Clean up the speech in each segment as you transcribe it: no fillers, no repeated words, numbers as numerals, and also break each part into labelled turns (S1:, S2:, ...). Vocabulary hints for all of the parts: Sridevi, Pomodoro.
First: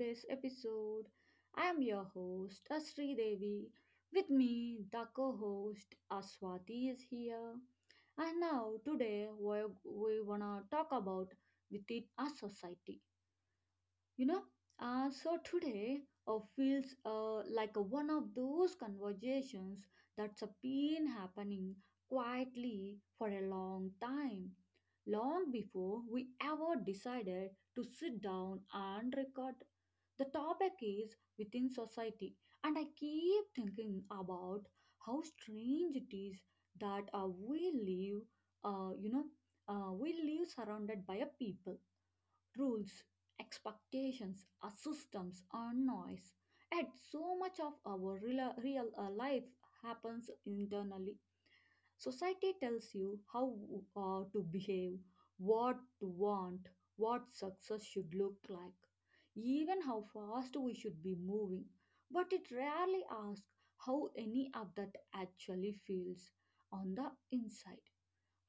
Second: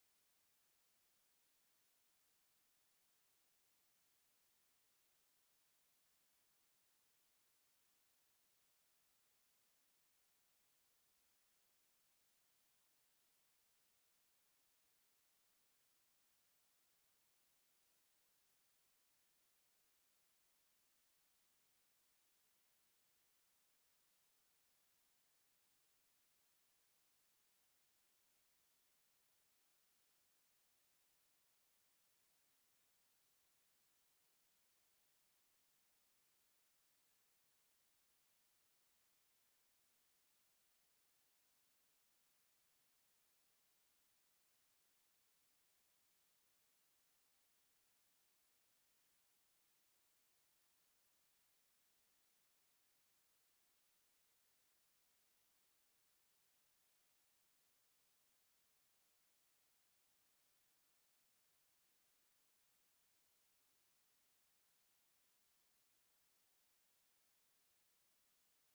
S1: today's episode. I am your host Asri Devi. With me, the co-host Aswati is here. And now today we wanna talk about within a society. You know, so today feels like a one of those conversations that's a been happening quietly for a long time, long before we ever decided to sit down and record. The topic is within society, and I keep thinking about how strange it is that we live, uh, you know, we live surrounded by a people rules, expectations, systems, or noise. And so much of our real life happens internally. Society tells you how to behave, what to want, what success should look like, even how fast we should be moving. But it rarely asks how any of that actually feels on the inside.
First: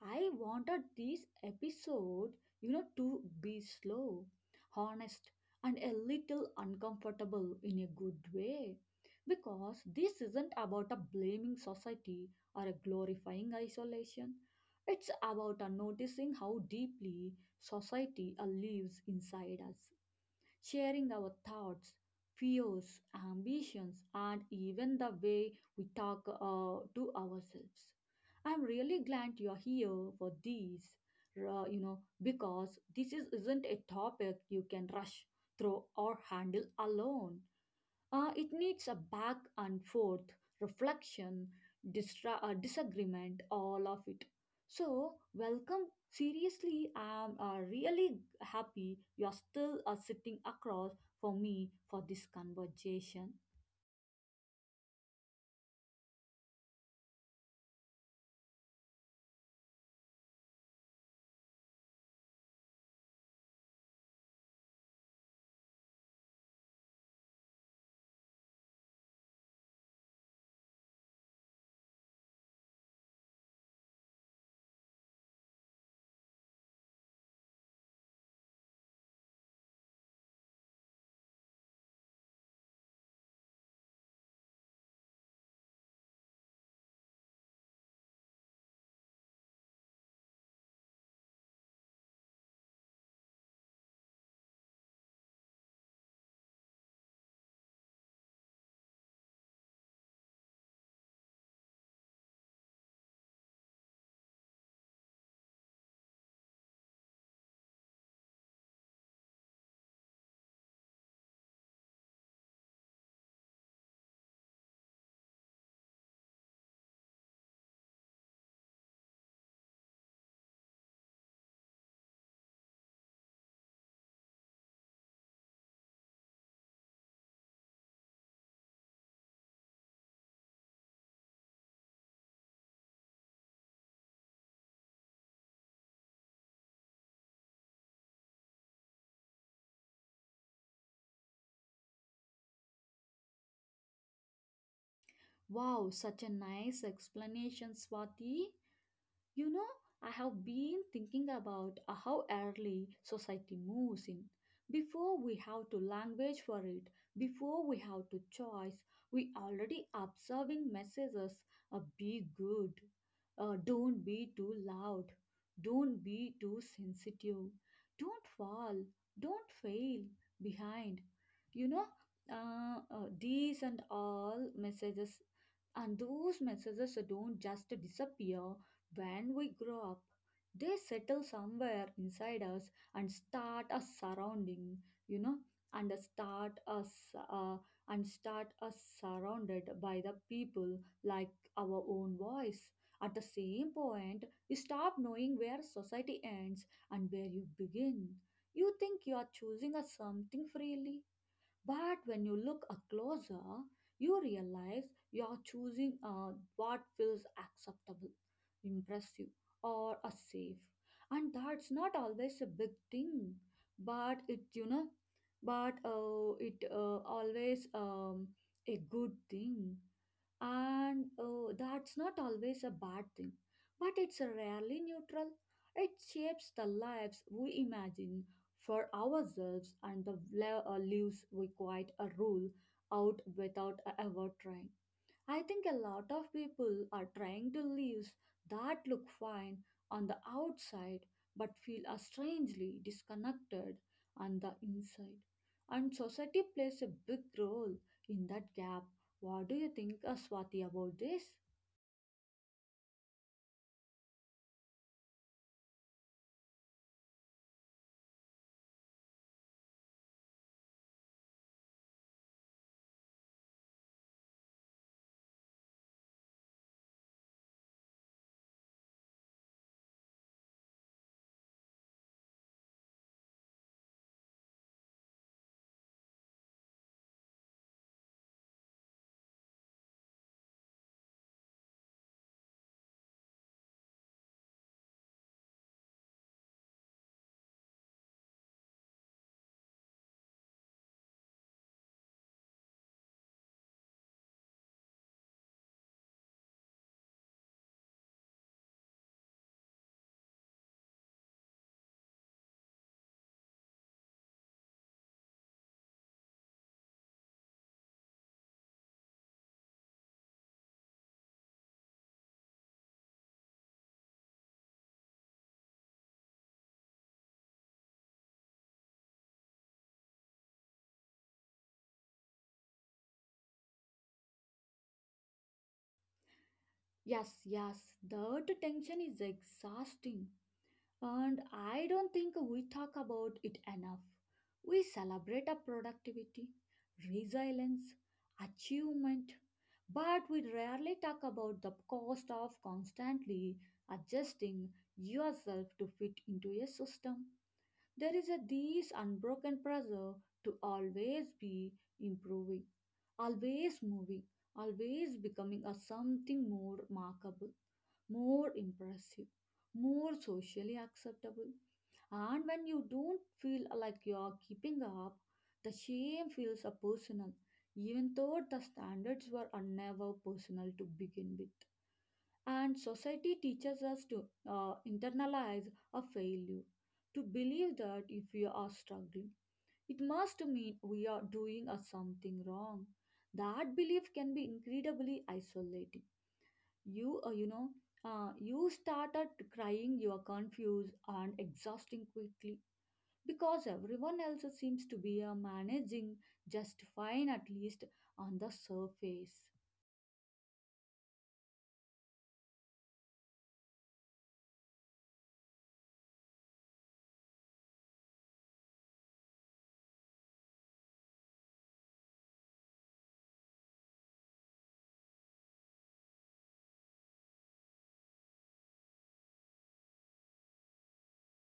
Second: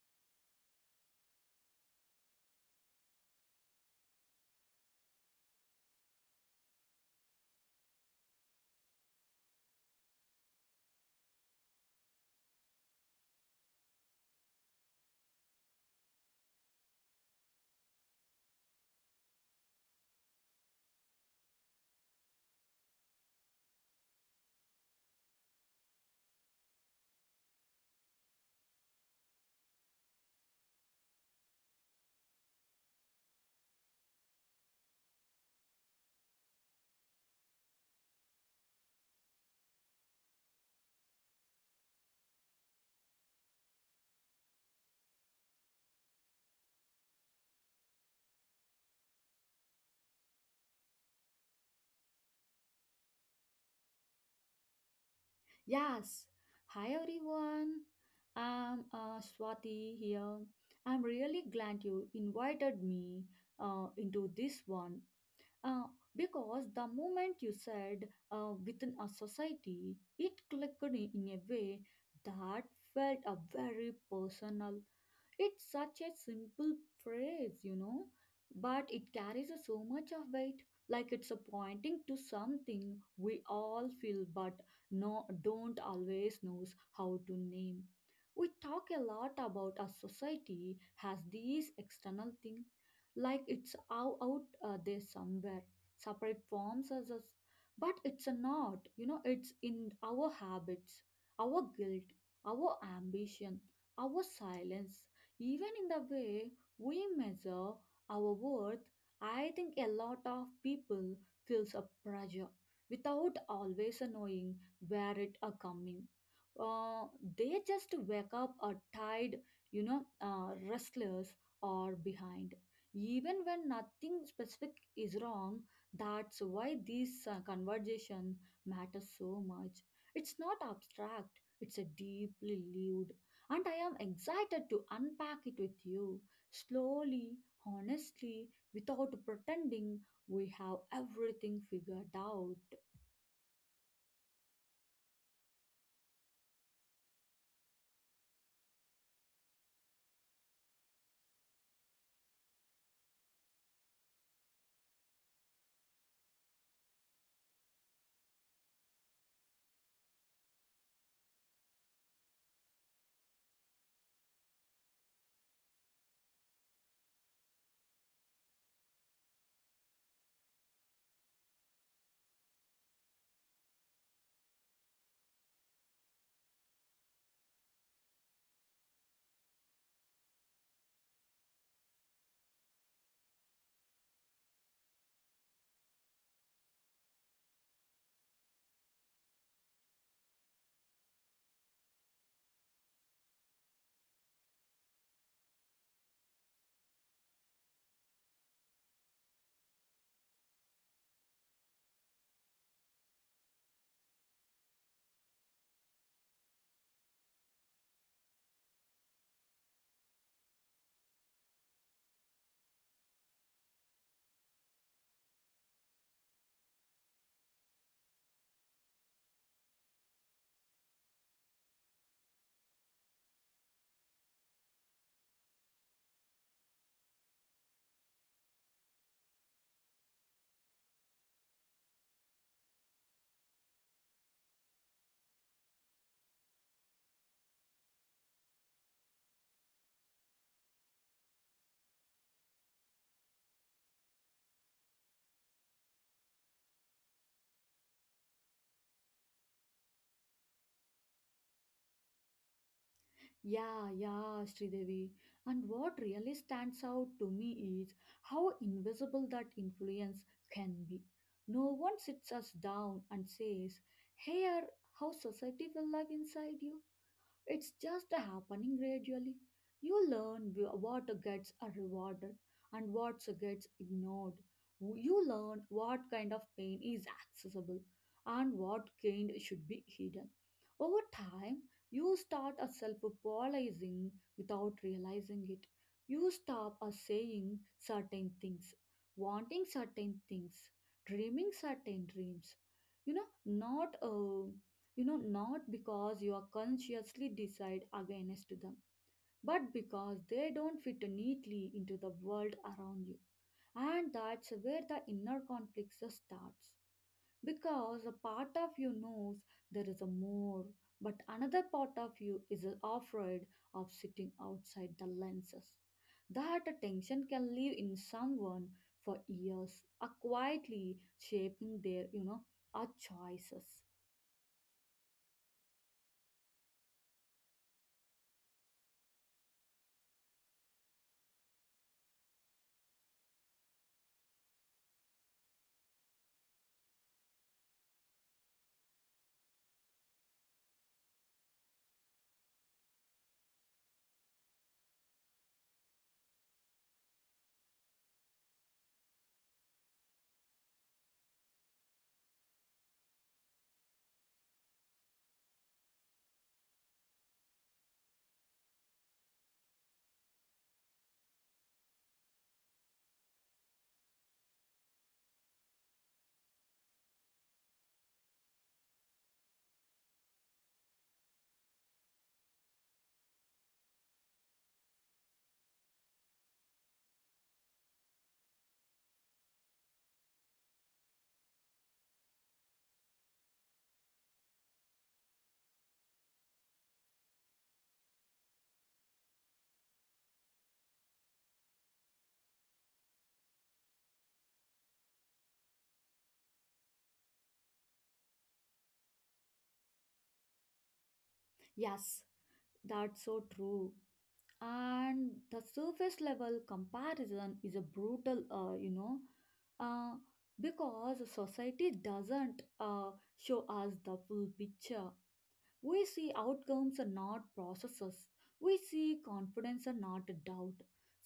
S1: I wanted this episode, to be slow, honest, and a little uncomfortable in a good way. Because this isn't about a blaming society or a glorifying isolation. It's about a noticing how deeply society lives inside us sharing our thoughts, fears, ambitions, and even the way we talk to ourselves. I'm really glad you're here for these, because isn't a topic you can rush through or handle alone. It needs a back and forth, reflection, disagreement, all of it. So, welcome. Seriously, I'm really happy you're still sitting across for me for this conversation.
S2: Yes. Hi everyone. I'm Swati here. I'm really glad you invited me into this one uh, because the moment you said within a society, it clicked in a way that felt a very personal. It's such a simple phrase, you know, but it carries a so much of weight. Like it's a pointing to something we all feel but no, don't always knows how to name. We talk a lot about our society has these external thing, like it's out there somewhere, separate forms as us. But it's a not, you know, it's in our habits, our guilt, our ambition, our silence. Even in the way we measure our worth, I think a lot of people feels a pressure without always knowing where it are coming. Uh, they just wake up a tired, you know, restless or behind. Even when nothing specific is wrong, that's why this conversation matters so much. It's not abstract; it's a deeply lived and I am excited to unpack it with you slowly, honestly, without pretending we have everything figured out.
S1: Wow, such a nice explanation, Swati. You know, I have been thinking about how early society moves in. Before we have to language for it, before we have to choice, we already observing messages be good, don't be too loud, don't be too sensitive, don't fall, don't fail behind. You know, these and all messages and those messages don't just disappear when we grow up, they settle somewhere inside us and start us surrounding, you know, and start us uh, and start us surrounded by the people like our own voice. At the same point, you stop knowing where society ends and where you begin. You think you are choosing a something freely, but when you look a closer, you realize you're choosing what feels acceptable, impressive, or a safe. And that's not always a big thing, but it always a good thing. And that's not always a bad thing, but it's rarely neutral. It shapes the lives we imagine for ourselves and the lives we quite a rule out without ever trying. I think a lot of people are trying to lives that look fine on the outside but feel are strangely disconnected on the inside. And society plays a big role in that gap. What do you think, Swati, about this?
S2: Yeah, yeah, Sridevi. And what really stands out to me is how invisible that influence can be. No one sits us down and says, here, how society will live inside you. It's just happening gradually. You learn what gets rewarded and what gets ignored. You learn what kind of pain is accessible and what kind should be hidden. Over time, you start self polarizing without realizing it. You stop saying certain things, wanting certain things, dreaming certain dreams. Not not because you are consciously decide against them but because they don't fit neatly into the world around you, and that's where the inner conflict starts because a part of you knows there is a more, but another part of you is afraid of sitting outside the lenses. That tension can live in someone for years, are quietly shaping their, you know, our choices.
S1: Yes, yes, the tension is exhausting. And I don't think we talk about it enough. We celebrate our productivity, resilience, achievement, but we rarely talk about the cost of constantly adjusting yourself to fit into a system. There is a this unbroken pressure to always be improving, always moving, always becoming a something more remarkable, more impressive, more socially acceptable. And when you don't feel like you're keeping up, the shame feels a personal, even though the standards were never personal to begin with. And society teaches us to internalize a failure, to believe that if we are struggling, it must mean we are doing something wrong. That belief can be incredibly isolating. You, uh, you know, you started crying, you are confused and exhausting quickly because everyone else seems to be managing just fine, at least on the surface.
S2: Yes, that's so true. And the surface level comparison is a brutal, uh, because society doesn't show us the full picture. We see outcomes and not processes. We see confidence and not doubt,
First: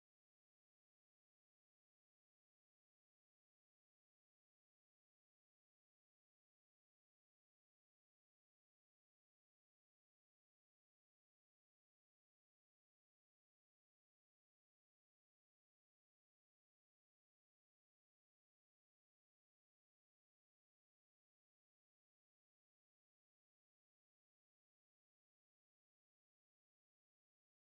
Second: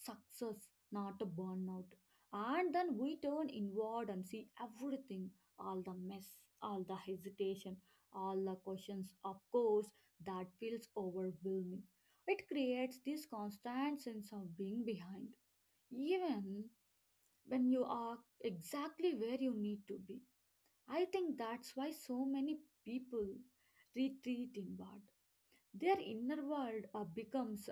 S2: success, not a burnout. And then we turn inward and see everything, all the mess, all the hesitation, all the questions. Of course, that feels overwhelming. It creates this constant sense of being behind, even when you are exactly where you need to be. I think that's why so many people retreat inward. Their inner world becomes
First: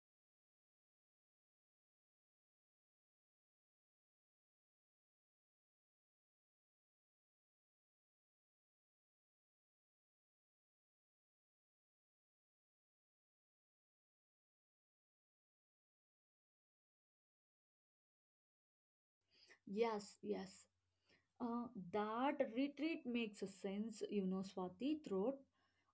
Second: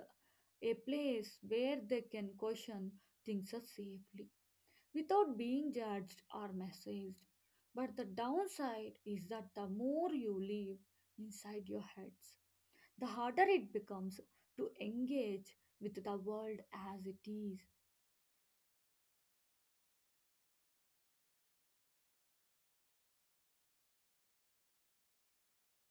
S2: a place where they can question things so safely without being judged or messaged. But the downside is that the more you live inside your heads, the harder it becomes to engage with the world as it is.
S1: Yes, yes. Uh, that retreat makes a sense, you know, Swati Throat.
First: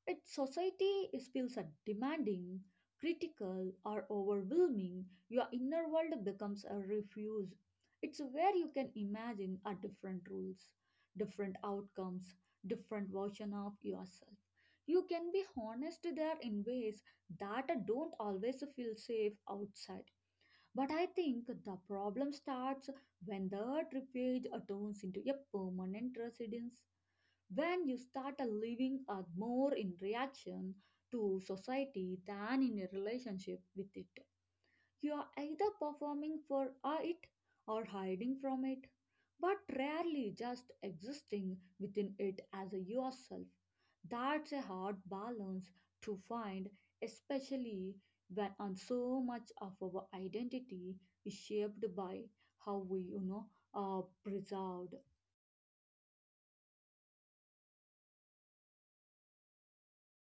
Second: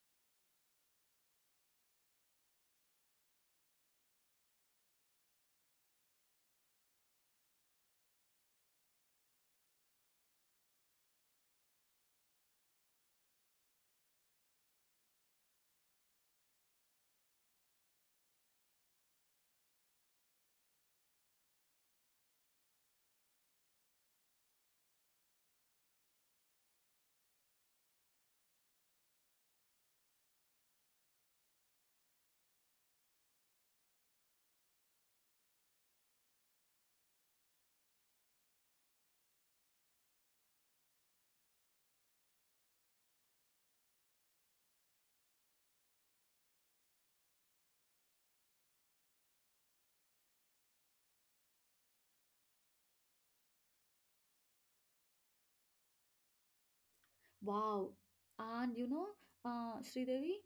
S1: Its society is feels a demanding, critical, or overwhelming, your inner world becomes a refuge. It's where you can imagine a different rules, different outcomes, different version of yourself. You can be honest there in ways that don't always feel safe outside. But I think the problem starts when that refuge turns into a permanent residence when you start a living a more in reaction to society than in a relationship with it. You are either performing for it or hiding from it, but rarely just existing within it as a yourself. That's a hard balance to find, especially when on so much of our identity is shaped by how we, are preserved.
S2: Wow. And you know, Sridevi,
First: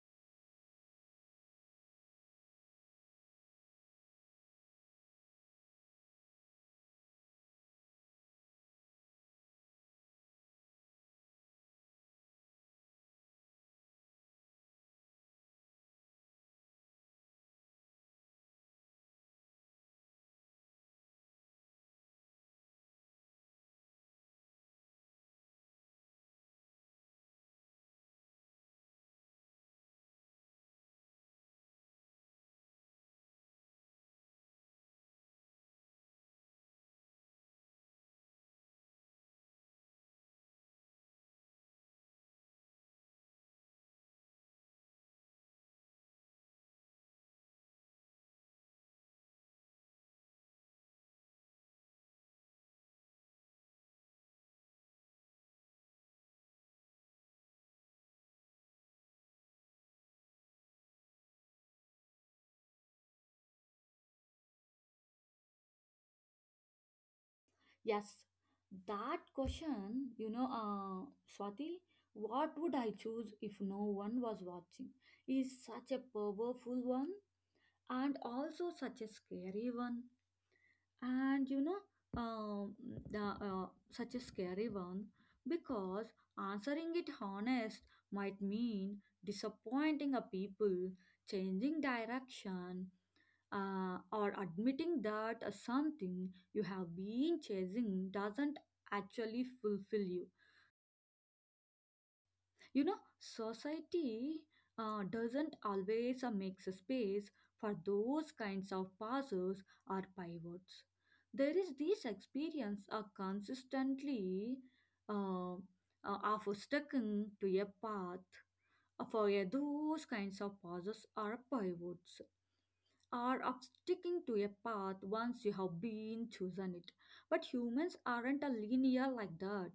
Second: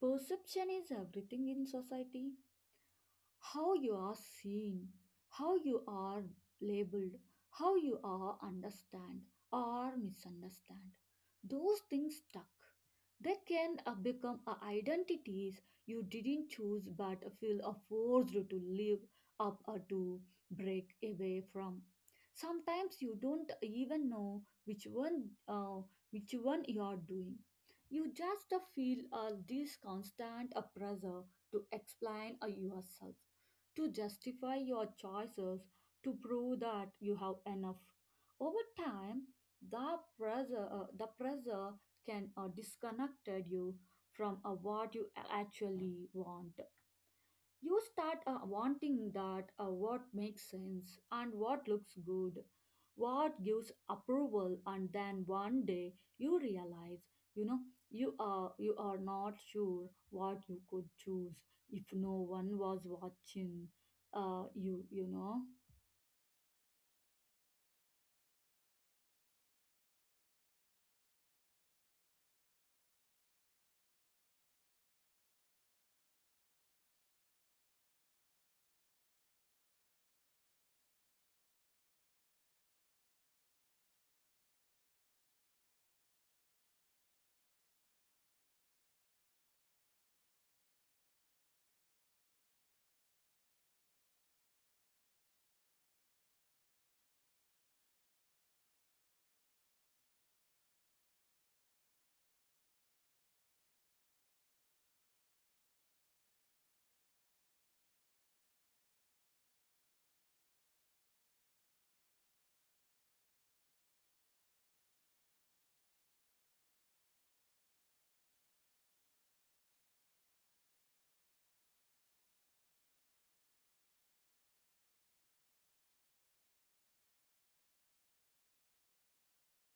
S2: perception is everything in society. How you are seen, how you are labeled, how you are understand or misunderstand. Those things stuck. They can become identities you didn't choose but feel forced to live up or to break away from. Sometimes you don't even know which one you are doing. You just feel this constant pressure to explain yourself, to justify your choices, to prove that you have enough. Over time, the pressure can disconnect you from what you actually want. You start wanting that what makes sense and what looks good, what gives approval, and then one day you realize, you know, you are not sure what you could choose if no one was watching. Uh, you you know,
S1: Yes, that question, Swati, what would I choose if no one was watching? Is such a powerful one and also such a scary one. And you know, um, the, such a scary one because answering it honest might mean disappointing a people, changing direction, or admitting that something you have been chasing doesn't actually fulfill you. You know, society doesn't always make space for those kinds of pauses or pivots. There is this experience of consistently uh, uh, of sticking to a path for those kinds of pauses or pivots. Are of sticking to a path once you have been chosen it. But humans aren't a linear like that.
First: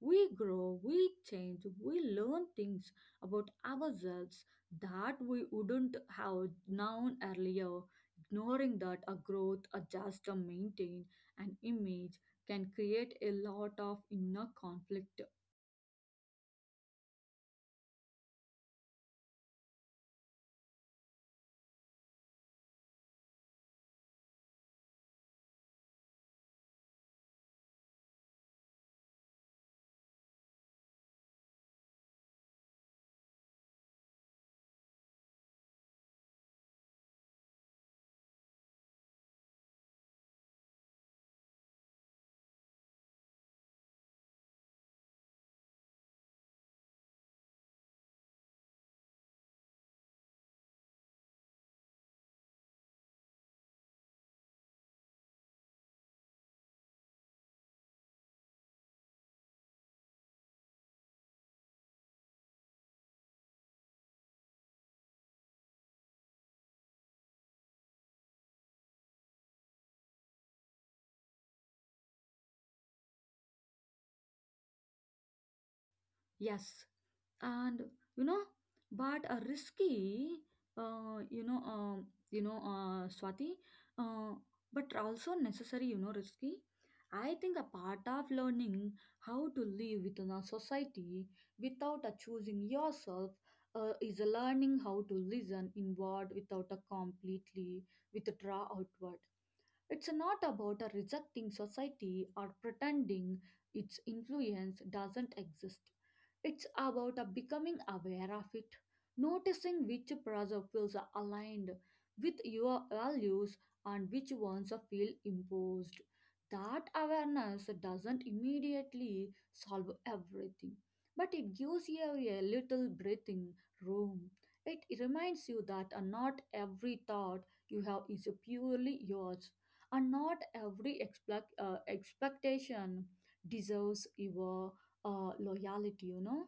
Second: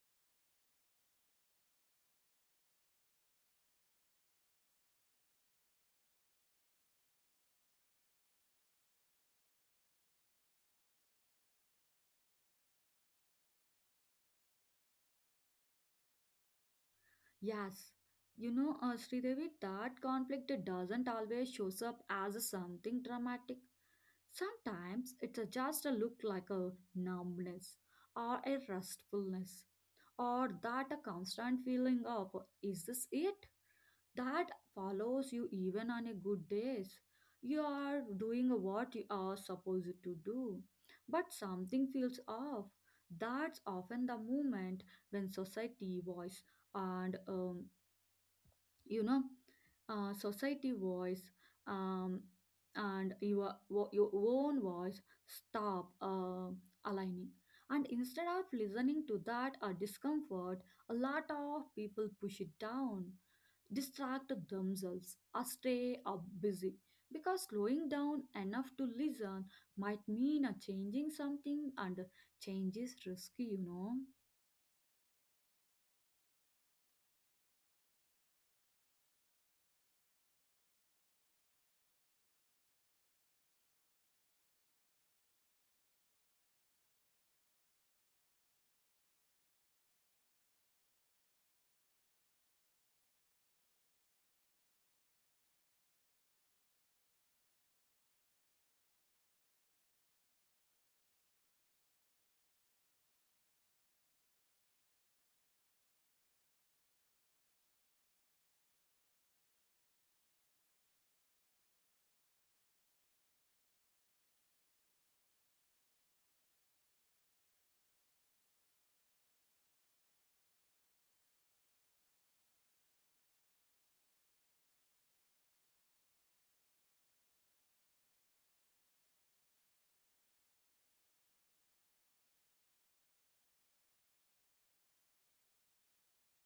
S1: We grow, we change, we learn things about ourselves that we wouldn't have known earlier. Ignoring that a growth, a just a maintain an image can create a lot of inner conflict.
S2: yes, you know, Sridevi, that conflict doesn't always shows up as something dramatic. Sometimes it's a- just a look like a numbness or a restfulness or that a constant feeling of, is this it, that follows you even on a good days. You are doing what you are supposed to do, but something feels off. That's often the moment when and um, you know society voice um, and your your own voice stop aligning, and instead of listening to that discomfort, a lot of people push it down, distract themselves or stay up busy, because slowing down enough to listen might mean a changing something, and change is risky, you know.
S1: Yes, and you know, but a risky, Swati, uh, but also necessary, you know, risky. I think a part of learning how to live within a society without a choosing yourself is a learning how to listen inward without a completely with a draw outward. It's not about a rejecting society or pretending its influence doesn't exist. It's about becoming aware of it, noticing which pressure feels aligned with your values and which ones feel imposed. That awareness doesn't immediately solve everything, but it gives you a little breathing room. It reminds you that not every thought you have is purely yours and not every expectation deserves your loyalty, you know.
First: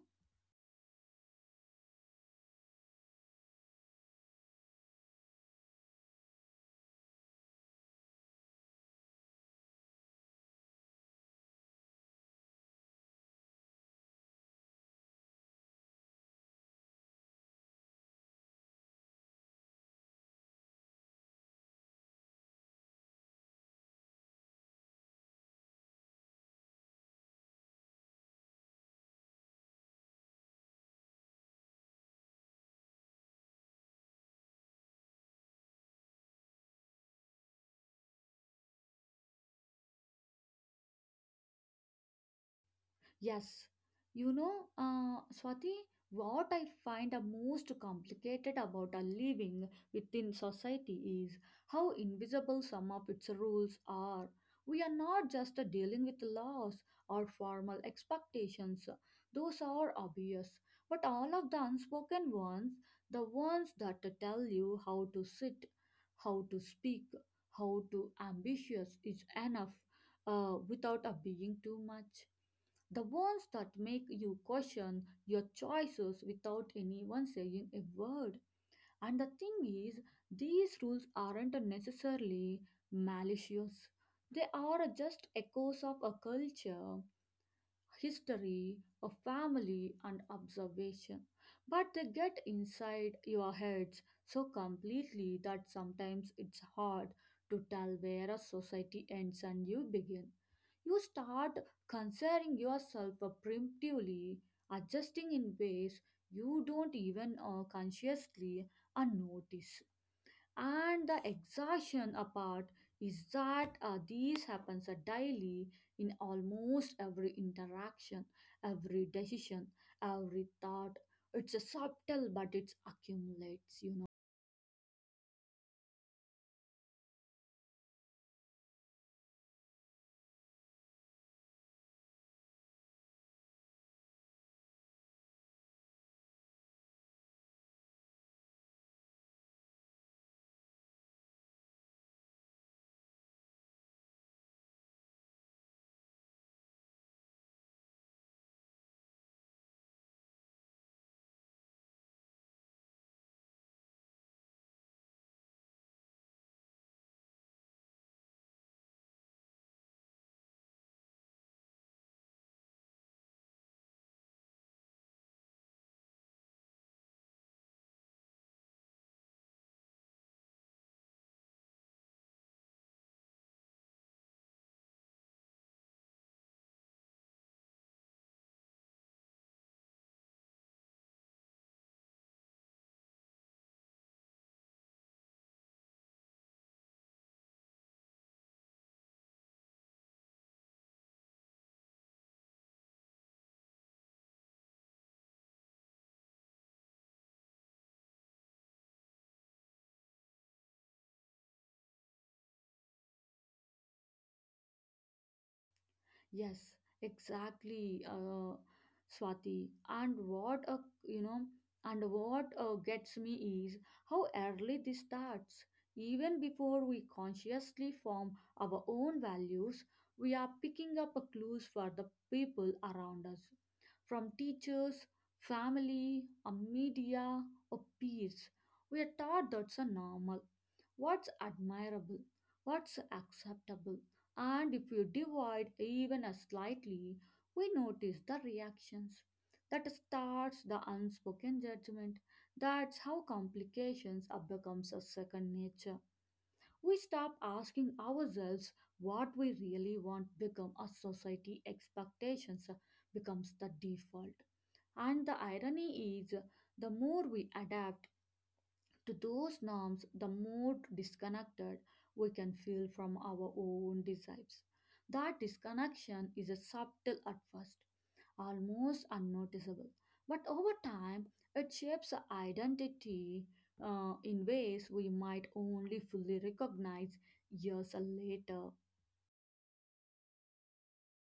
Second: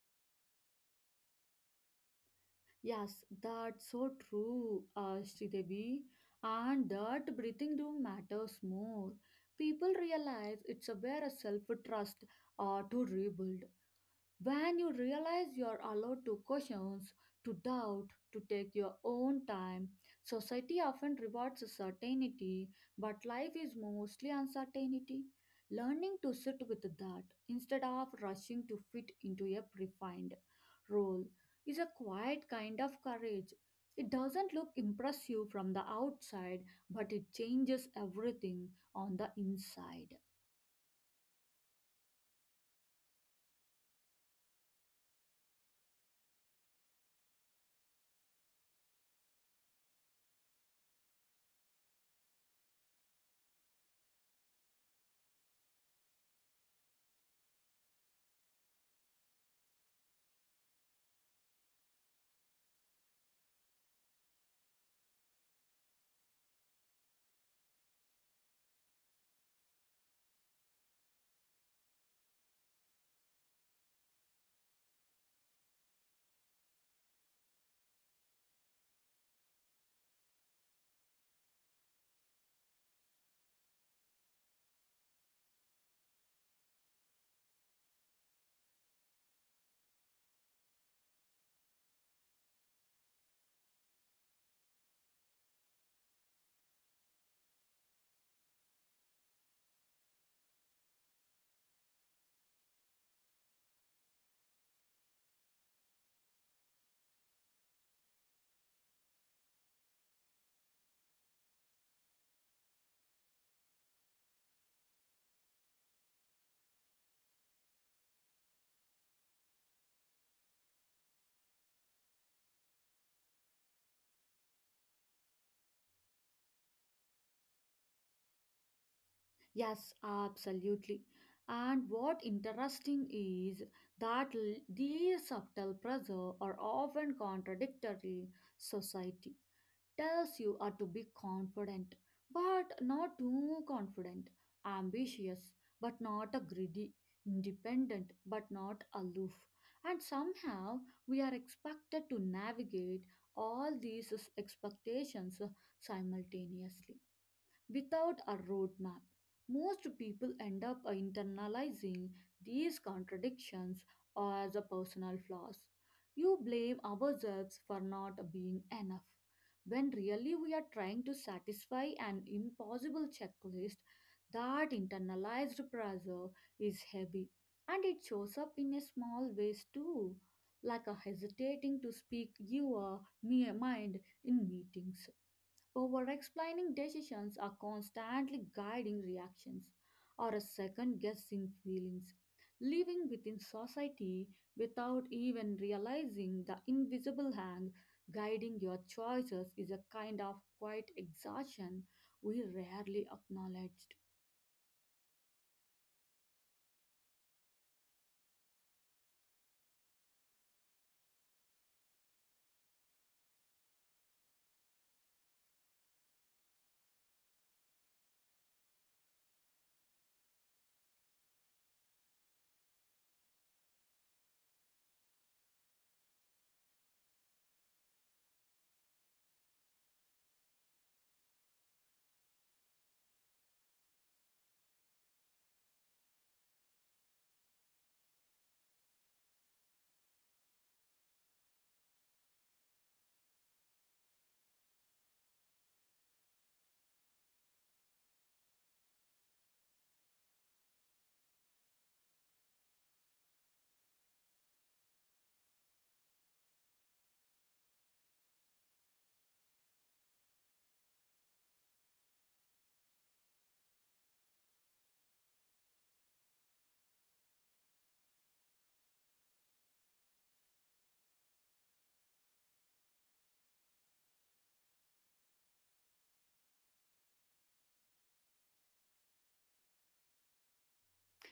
S2: Yes, that's so true, Sridevi. And that breathing room matters more. People realize it's a where a self trust to rebuild. When you realize you are allowed to question, to doubt, to take your own time, society often rewards certainty, but life is mostly uncertainty. Learning to sit with that instead of rushing to fit into a predefined role is a quiet kind of courage. It doesn't look impressive from the outside, but it changes everything on the inside.
S1: Yes, you know, Swati, what I find the most complicated about a living within society is how invisible some of its rules are. We are not just dealing with laws or formal expectations, those are obvious, but all of the unspoken ones, the ones that tell you how to sit, how to speak, how to ambitious is enough without being too much the ones that make you question your choices without anyone saying a word. And the thing is, these rules aren't necessarily malicious. They are just echoes of a culture, history, a family, and observation. But they get inside your heads so completely that sometimes it's hard to tell where a society ends and you begin you start considering yourself primitively, adjusting in ways you don't even consciously notice. And the exhaustion apart is that these happens daily in almost every interaction, every decision, every thought. It's a subtle, but it accumulates, you know.
S2: Yes, absolutely. And what interesting is that these subtle pressure are often contradictory. Society tells you are to be confident, but not too confident, ambitious, but not a greedy, independent, but not aloof. And somehow we are expected to navigate all these expectations simultaneously without a roadmap. Most people end up internalizing these contradictions as a personal flaws. You blame ourselves for not being enough. When really we are trying to satisfy an impossible checklist, that internalized pressure is heavy and it shows up in a small ways too, like a hesitating to speak your mind in meetings, over explaining decisions are constantly guiding reactions or a second guessing feelings, living within society without even realizing the invisible hand guiding your choices is a kind of quiet exhaustion we rarely acknowledged.
S1: Yes, exactly, Swati. And what a you know, and what gets me is how early this starts. Even before we consciously form our own values, we are picking up a clues for the people around us from teachers, family, or media, or peers. We are taught that's a normal, what's admirable, what's acceptable. And if you divide even a slightly, we notice the reactions. That starts the unspoken judgment. That's how complications are becomes a second nature. We stop asking ourselves what we really want become a society expectations becomes the default. And the irony is, the more we adapt to those norms, the more disconnected we can feel from our own desires. That disconnection is a subtle at first, almost unnoticeable. But over time, it shapes our identity in ways we might only fully recognize years later.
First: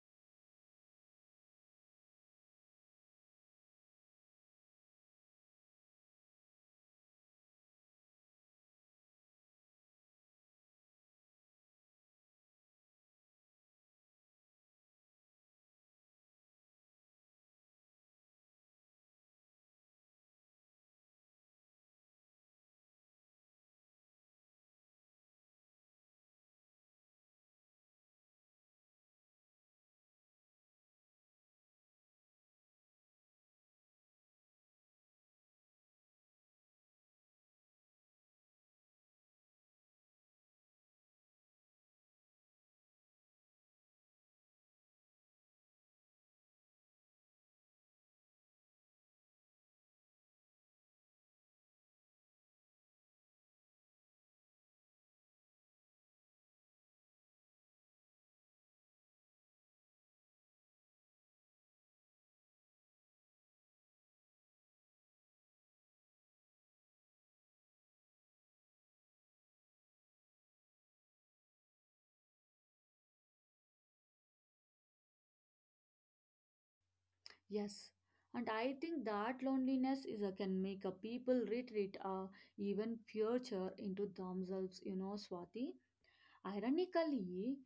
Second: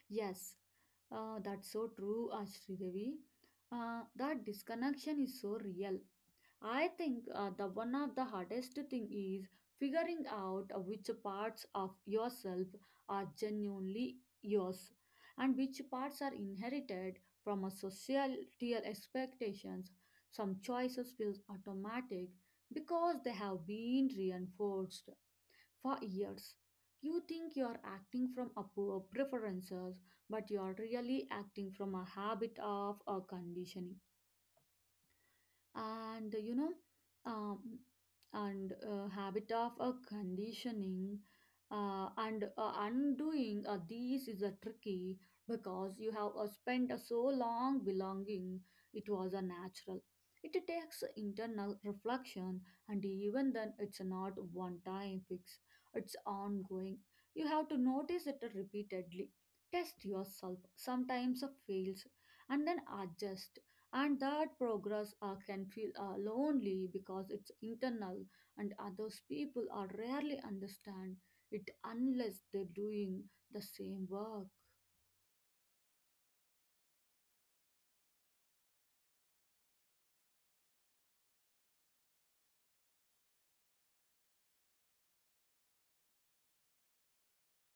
S2: Yes, that's so true, Ashridevi. That disconnection is so real. I think the one of the hardest thing is figuring out which parts of yourself are genuinely yours and which parts are inherited from a societal expectations. Some choices feel automatic because they have been reinforced for years. You think you are acting from a poor preferences, but you are really acting from a habit of a conditioning, and um, habit of a conditioning, and undoing these is a tricky because you have spent so long belonging, it was a natural. It takes internal reflection, and even then it's not one time fix, it's ongoing. You have to notice it repeatedly, test yourself, sometimes fails and then adjust, and that progress can feel lonely because it's internal, and others people are rarely understand it unless they're doing the same work.
S1: Yes, and I think that loneliness is a, can make a people retreat or even future into themselves, you know, Swati. Ironically,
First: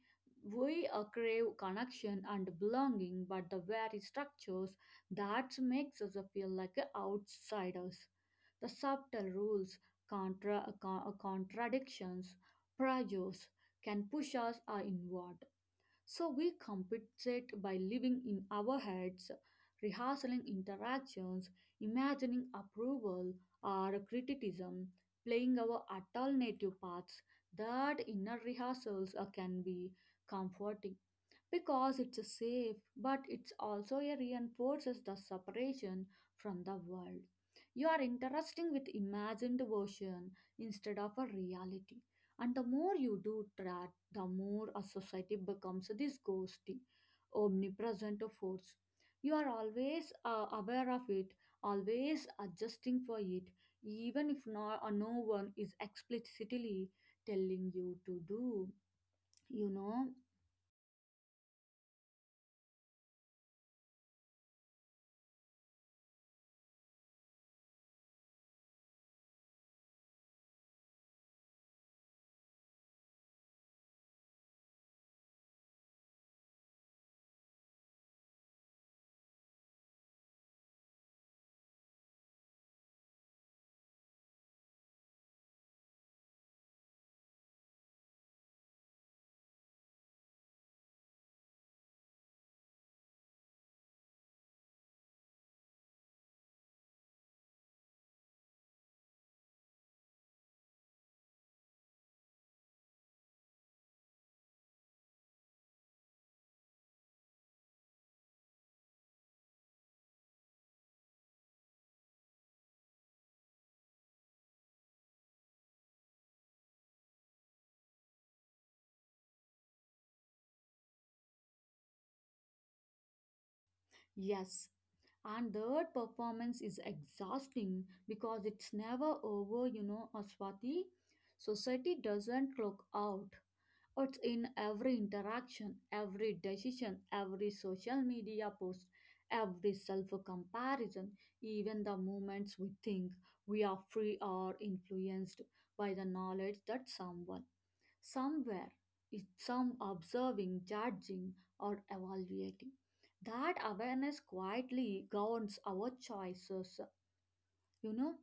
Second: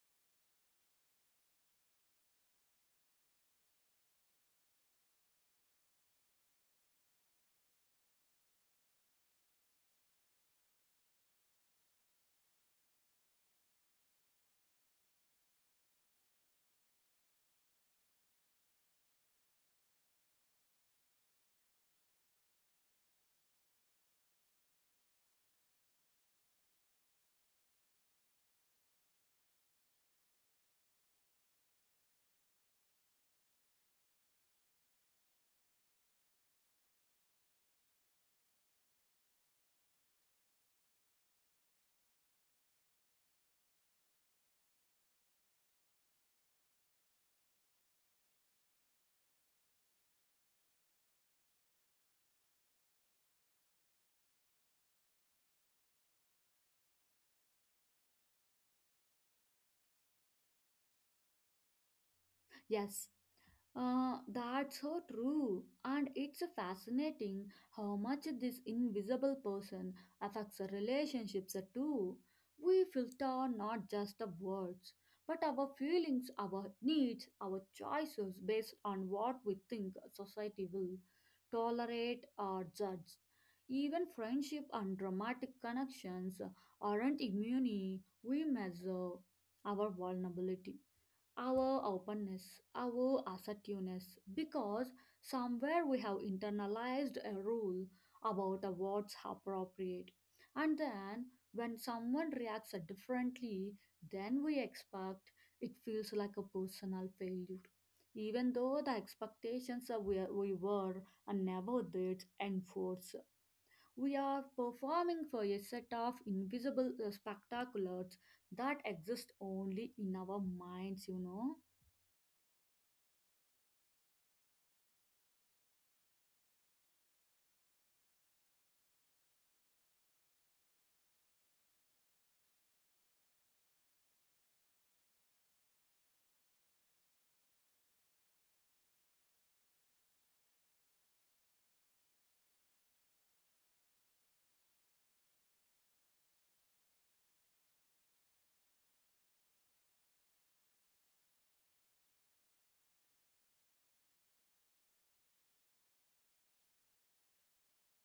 S1: we crave connection and belonging, but the very structures that makes us feel like outsiders. The subtle rules, contradictions, pressures can push us inward so we compensate by living in our heads, rehearsing interactions, imagining approval or criticism, playing our alternative paths. That inner rehearsals can be comforting because it's safe but it's also a reinforces the separation from the world. You are interacting with imagined version instead of a reality, and the more you do that, the more a society becomes this ghosty omnipresent force. You are always aware of it, always adjusting for it, even if no one is explicitly telling you to do you know
S2: Yes, that's so true. And it's fascinating how much this invisible person affects our relationships too. We filter not just the words, but our feelings, our needs, our choices based on what we think society will tolerate or judge. Even friendship and romantic connections aren't immune. We measure our vulnerability, our openness, our assertiveness, because somewhere we have internalized a rule about the what's appropriate. And then when someone reacts differently than we expect, it feels like a personal failure. Even though the expectations that we were and never did enforce, we are performing for a set of invisible spectaculars that exist only in our minds, you know.
S1: yes, and that performance is exhausting because it's never over, you know, Aswati. Society doesn't clock out. It's in every interaction, every decision, every social media post, every self comparison. Even the moments we think we are free are influenced by the knowledge that someone somewhere is some observing, judging, or evaluating. That awareness quietly governs our choices, you know,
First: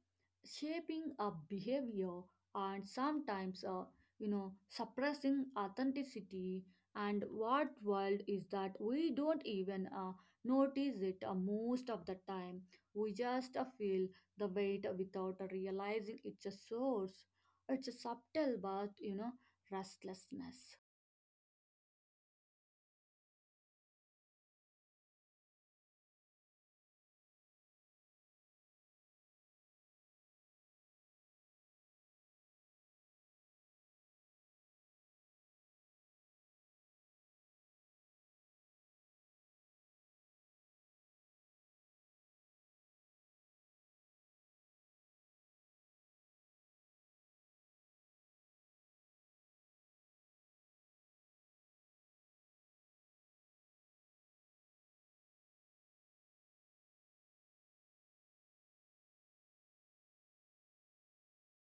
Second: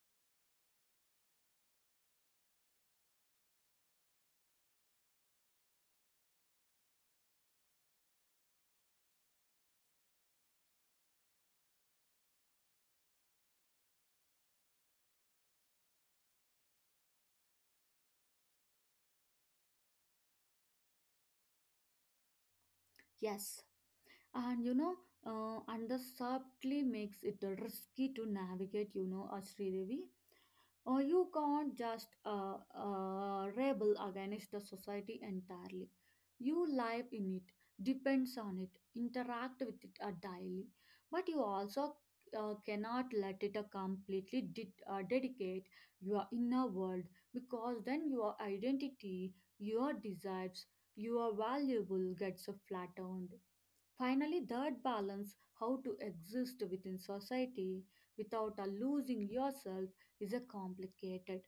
S1: shaping a behavior, and sometimes suppressing authenticity. And what world is that we don't even notice it most of the time. We just feel the weight without realizing it's a source. It's a subtle but you know restlessness.
S2: Yes, and you know, and the subtly makes it risky to navigate, you know, as Sridevi. Or you can't just rebel against the society entirely. You live in it, depends on it, interact with it daily. But you also cannot let it completely dedicate your inner world, because then your identity, your desires, your valuable gets flattened. Finally, that balance, how to exist within society without losing yourself, is a complicated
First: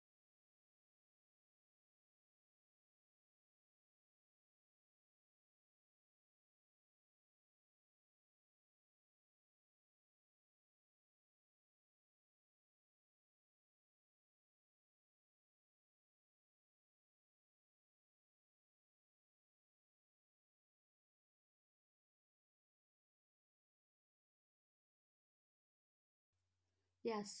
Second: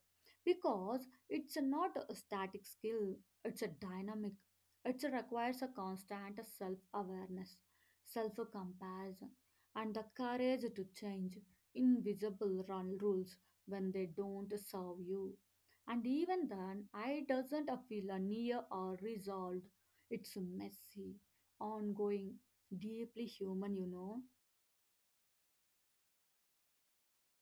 S2: because it's a not a static skill, it's a dynamic. It requires a constant self awareness, self comparison, and the courage to change invisible run rules when they don't serve you. And even then, I doesn't feel near or resolved. It's messy, ongoing, deeply human, you know.
S1: Yes,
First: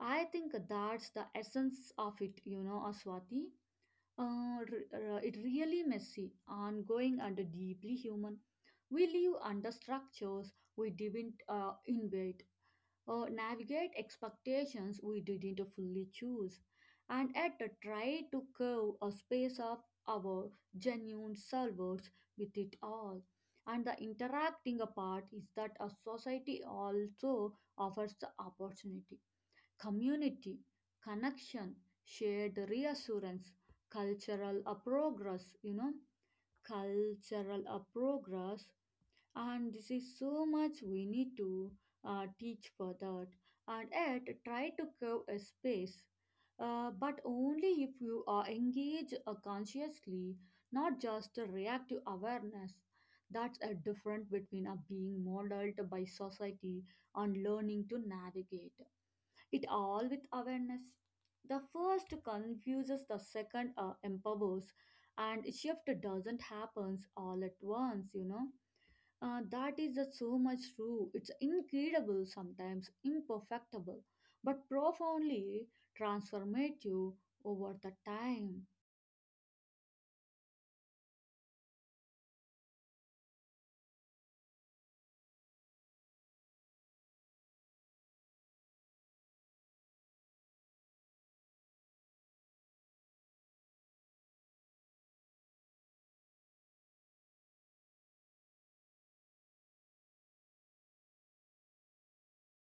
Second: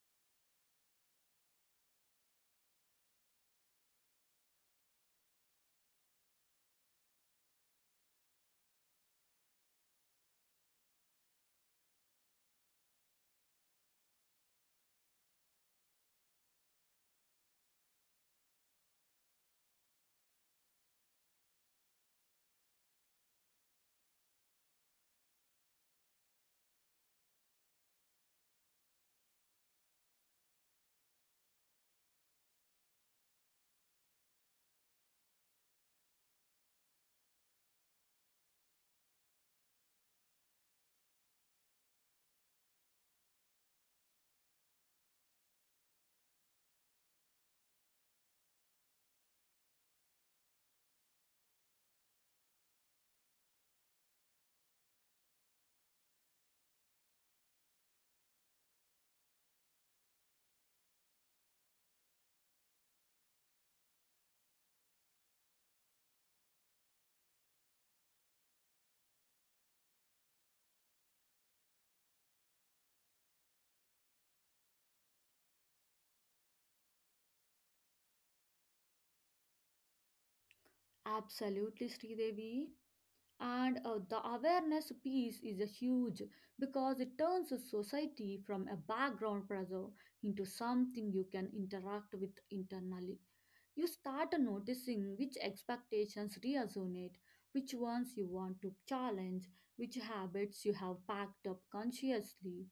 S1: I think that's the essence of it, you know, Swati. It really messy, ongoing, and deeply human. We live under structures we didn't invent, or navigate expectations we didn't fully choose, and at the try to curve a space of our genuine selves with it all. And the interacting part is that a society also offers the opportunity: community, connection, shared reassurance, cultural progress, you know, cultural progress. And this is so much we need to teach for that. And yet, try to curve a space. But only if you are engaged consciously, not just a reactive awareness. That's a difference between being modeled by society and learning to navigate it all with awareness. The first confuses, the second empowers, and shift doesn't happens all at once. You know, that is so much true. It's incredible sometimes, imperfectible, but profoundly transformative over the time.
S2: Absolutely, Sridevi. And the awareness piece is a huge because it turns a society from a background pressure into something you can interact with internally. You start noticing which expectations resonate, which ones you want to challenge, which habits you have packed up consciously,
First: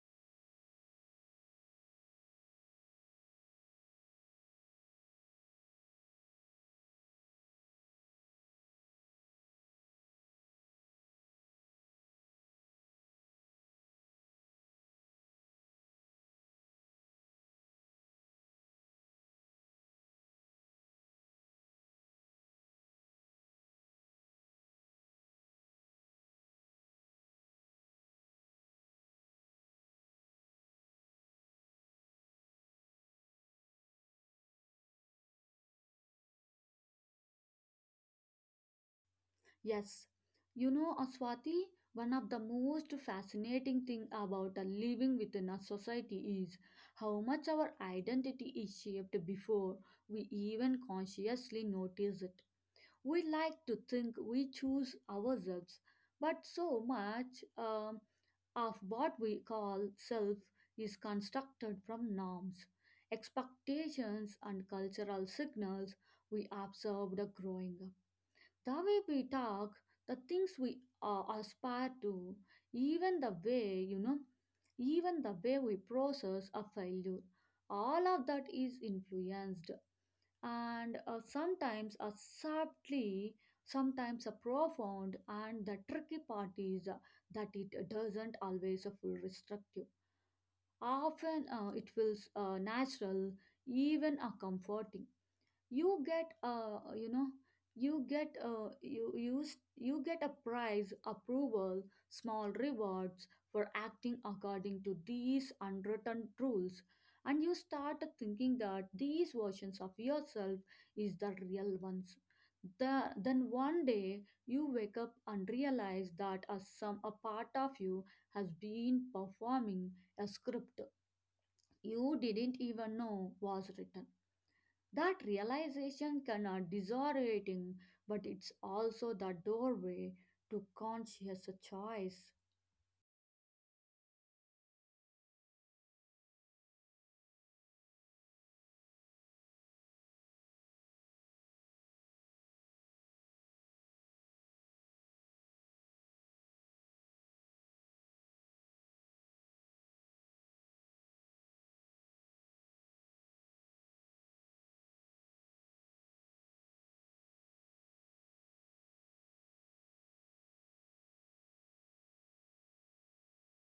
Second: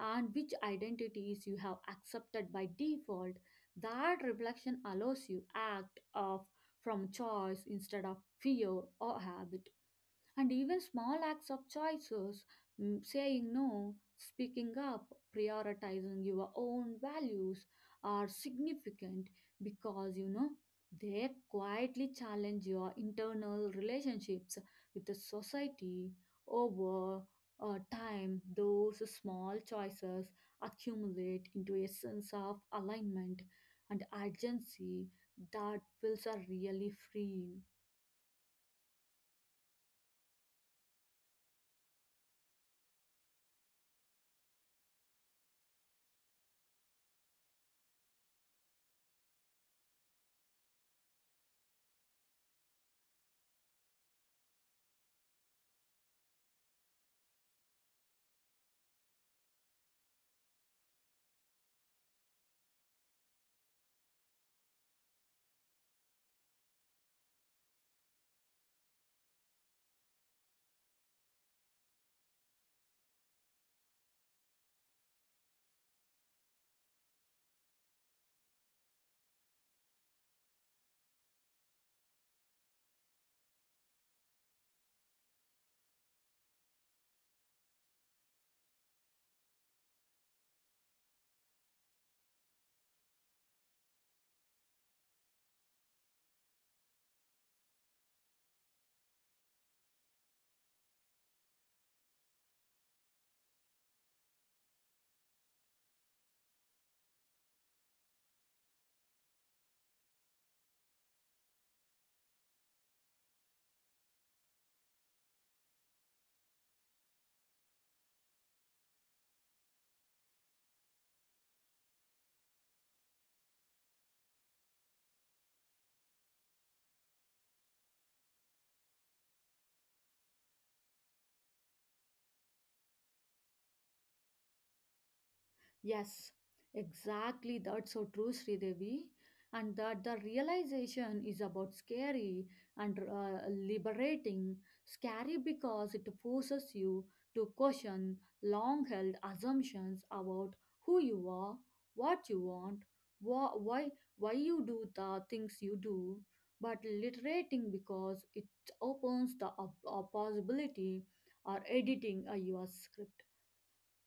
S2: and which identities you have accepted by default. That reflection allows you act of from choice instead of fear or habit, and even small acts of choices, mm, saying no, speaking up, prioritizing your own values are significant because, you know, they quietly challenge your internal relationships with the society over time. Those small choices accumulate into a sense of alignment and agency that feels are really freeing.
S1: Yes, you know, Aswati, one of the most fascinating thing about living within a society is how much our identity is shaped before we even consciously notice it. We like to think we choose ourselves, but so much of what we call self is constructed from norms, expectations, and cultural signals we observed growing up. The way we talk, the things we aspire to, even the way, even the way we process a failure, all of that is influenced. And sometimes are subtly, sometimes are profound, and the tricky part is that it doesn't always feel restrictive. Often it feels natural, even comforting. You get you know you get you use You get a prize approval, small rewards for acting according to these unwritten rules, and you start thinking that these versions of yourself is the real ones. Then one day you wake up and realize that a some a part of you has been performing a script you didn't even know was written. That realization can be disorienting, but it's also the doorway to conscious choice.
S2: Yes, exactly. That's so true, Sridevi. And that the realization is about scary and liberating. Scary because it forces you to question long held assumptions about who you are, what you want, wha- why, why you do the things you do. But literating because it opens the possibility or editing a your script.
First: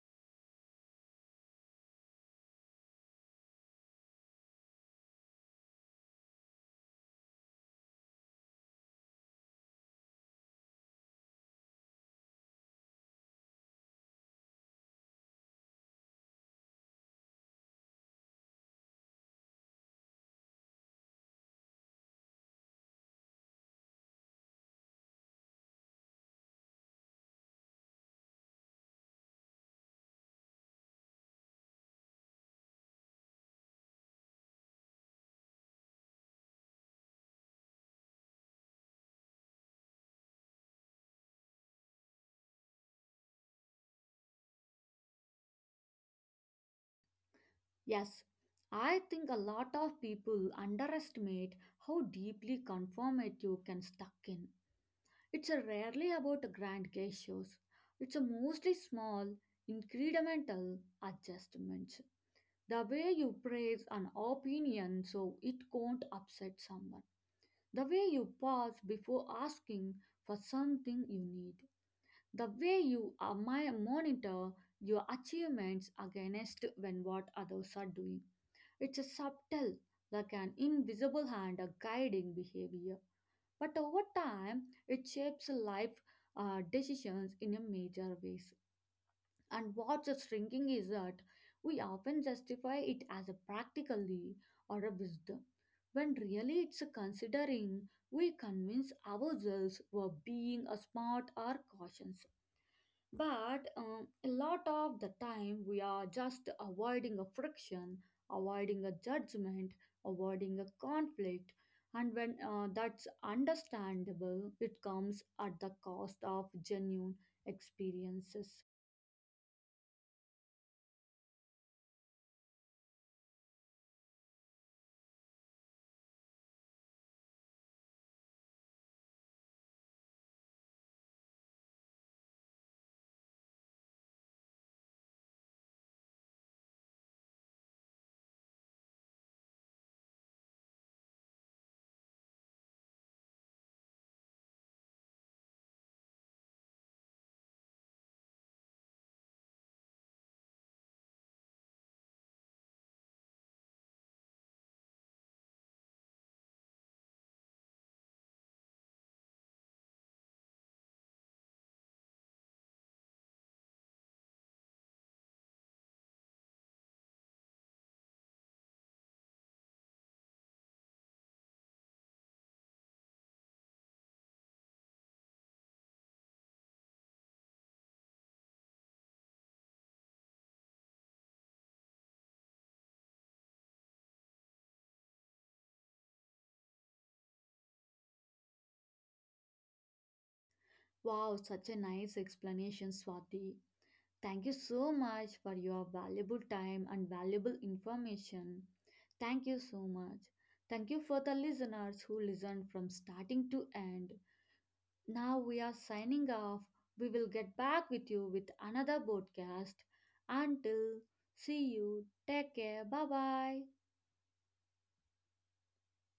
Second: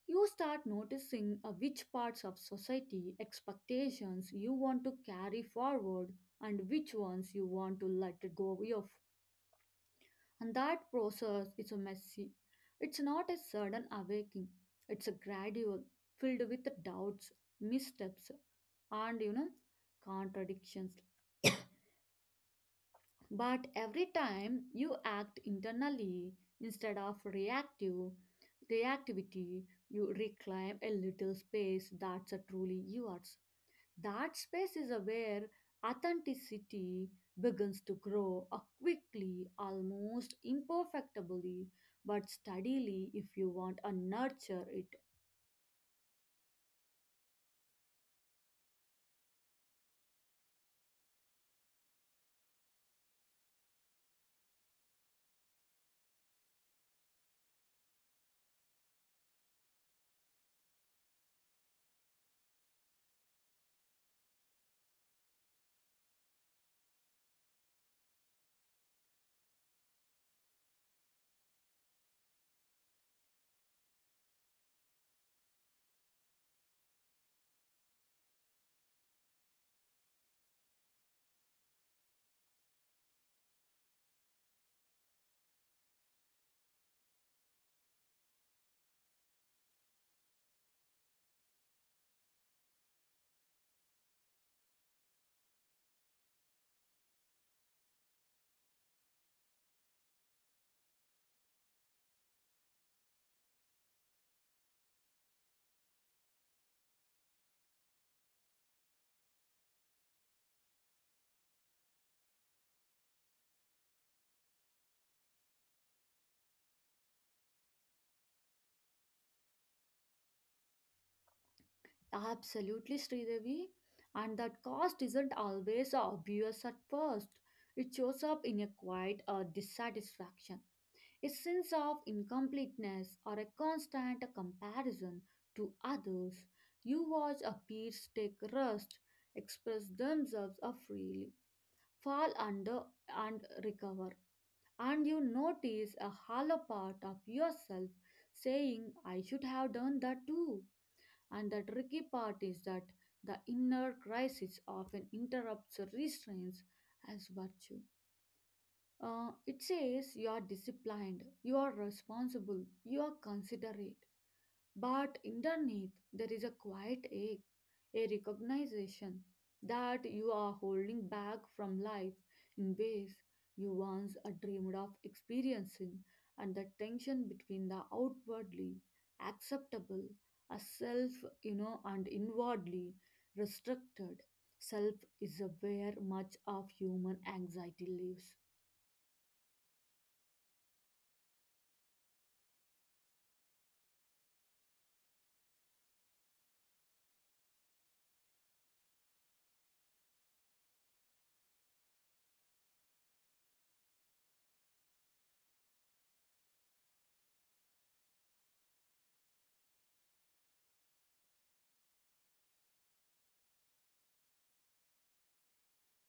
S2: You start noticing which parts of society expectations you want to carry forward and which ones you want to let go of. And that process is a messy. It's not a sudden awakening. It's a gradual, filled with doubts, missteps, and, you know, contradictions. But every time you act internally instead of reactivity, you reclaim a little space that's a truly yours. That space is where authenticity begins to grow quickly, almost imperfectibly, but steadily if you want to nurture it.
S1: Yes, I think a lot of people underestimate how deeply conformative can stuck in. It's a rarely about grand gestures. It's a mostly small, incremental adjustments. The way you praise an opinion so it can't upset someone, the way you pause before asking for something you need, the way you monitor your achievements against when what others are doing. It's a subtle, like an invisible hand, a guiding behavior. But over time, it shapes life decisions in a major ways. And what's shrinking is that we often justify it as a practically or a wisdom, when really it's a considering. We convince ourselves we're being a smart or cautious. But a lot of the time we are just avoiding a friction, avoiding a judgment, avoiding a conflict. And when that's understandable, it comes at the cost of genuine experiences.
S2: Absolutely, Sridevi. And that cost isn't always obvious at first. It shows up in a quiet dissatisfaction, a sense of incompleteness or a constant comparison to others. You watch a peers take rest, express themselves freely, fall under and recover. And you notice a hollow part of yourself saying, I should have done that too. And the tricky part is that the inner crisis often interrupts restraints as virtue. It says you are disciplined, you are responsible, you are considerate. But underneath, there is a quiet ache, a recognition that you are holding back from life in ways you once dreamed of experiencing, and the tension between the outwardly acceptable a self, you know, and inwardly restricted self is a where much of human anxiety lives.
S1: Wow, such a nice explanation, Swati. Thank you so much for your valuable time and valuable information. Thank you so much. Thank you for the listeners who listened from starting to end. Now we are signing off. We will get back with you with another podcast. Until see you, take care. Bye bye.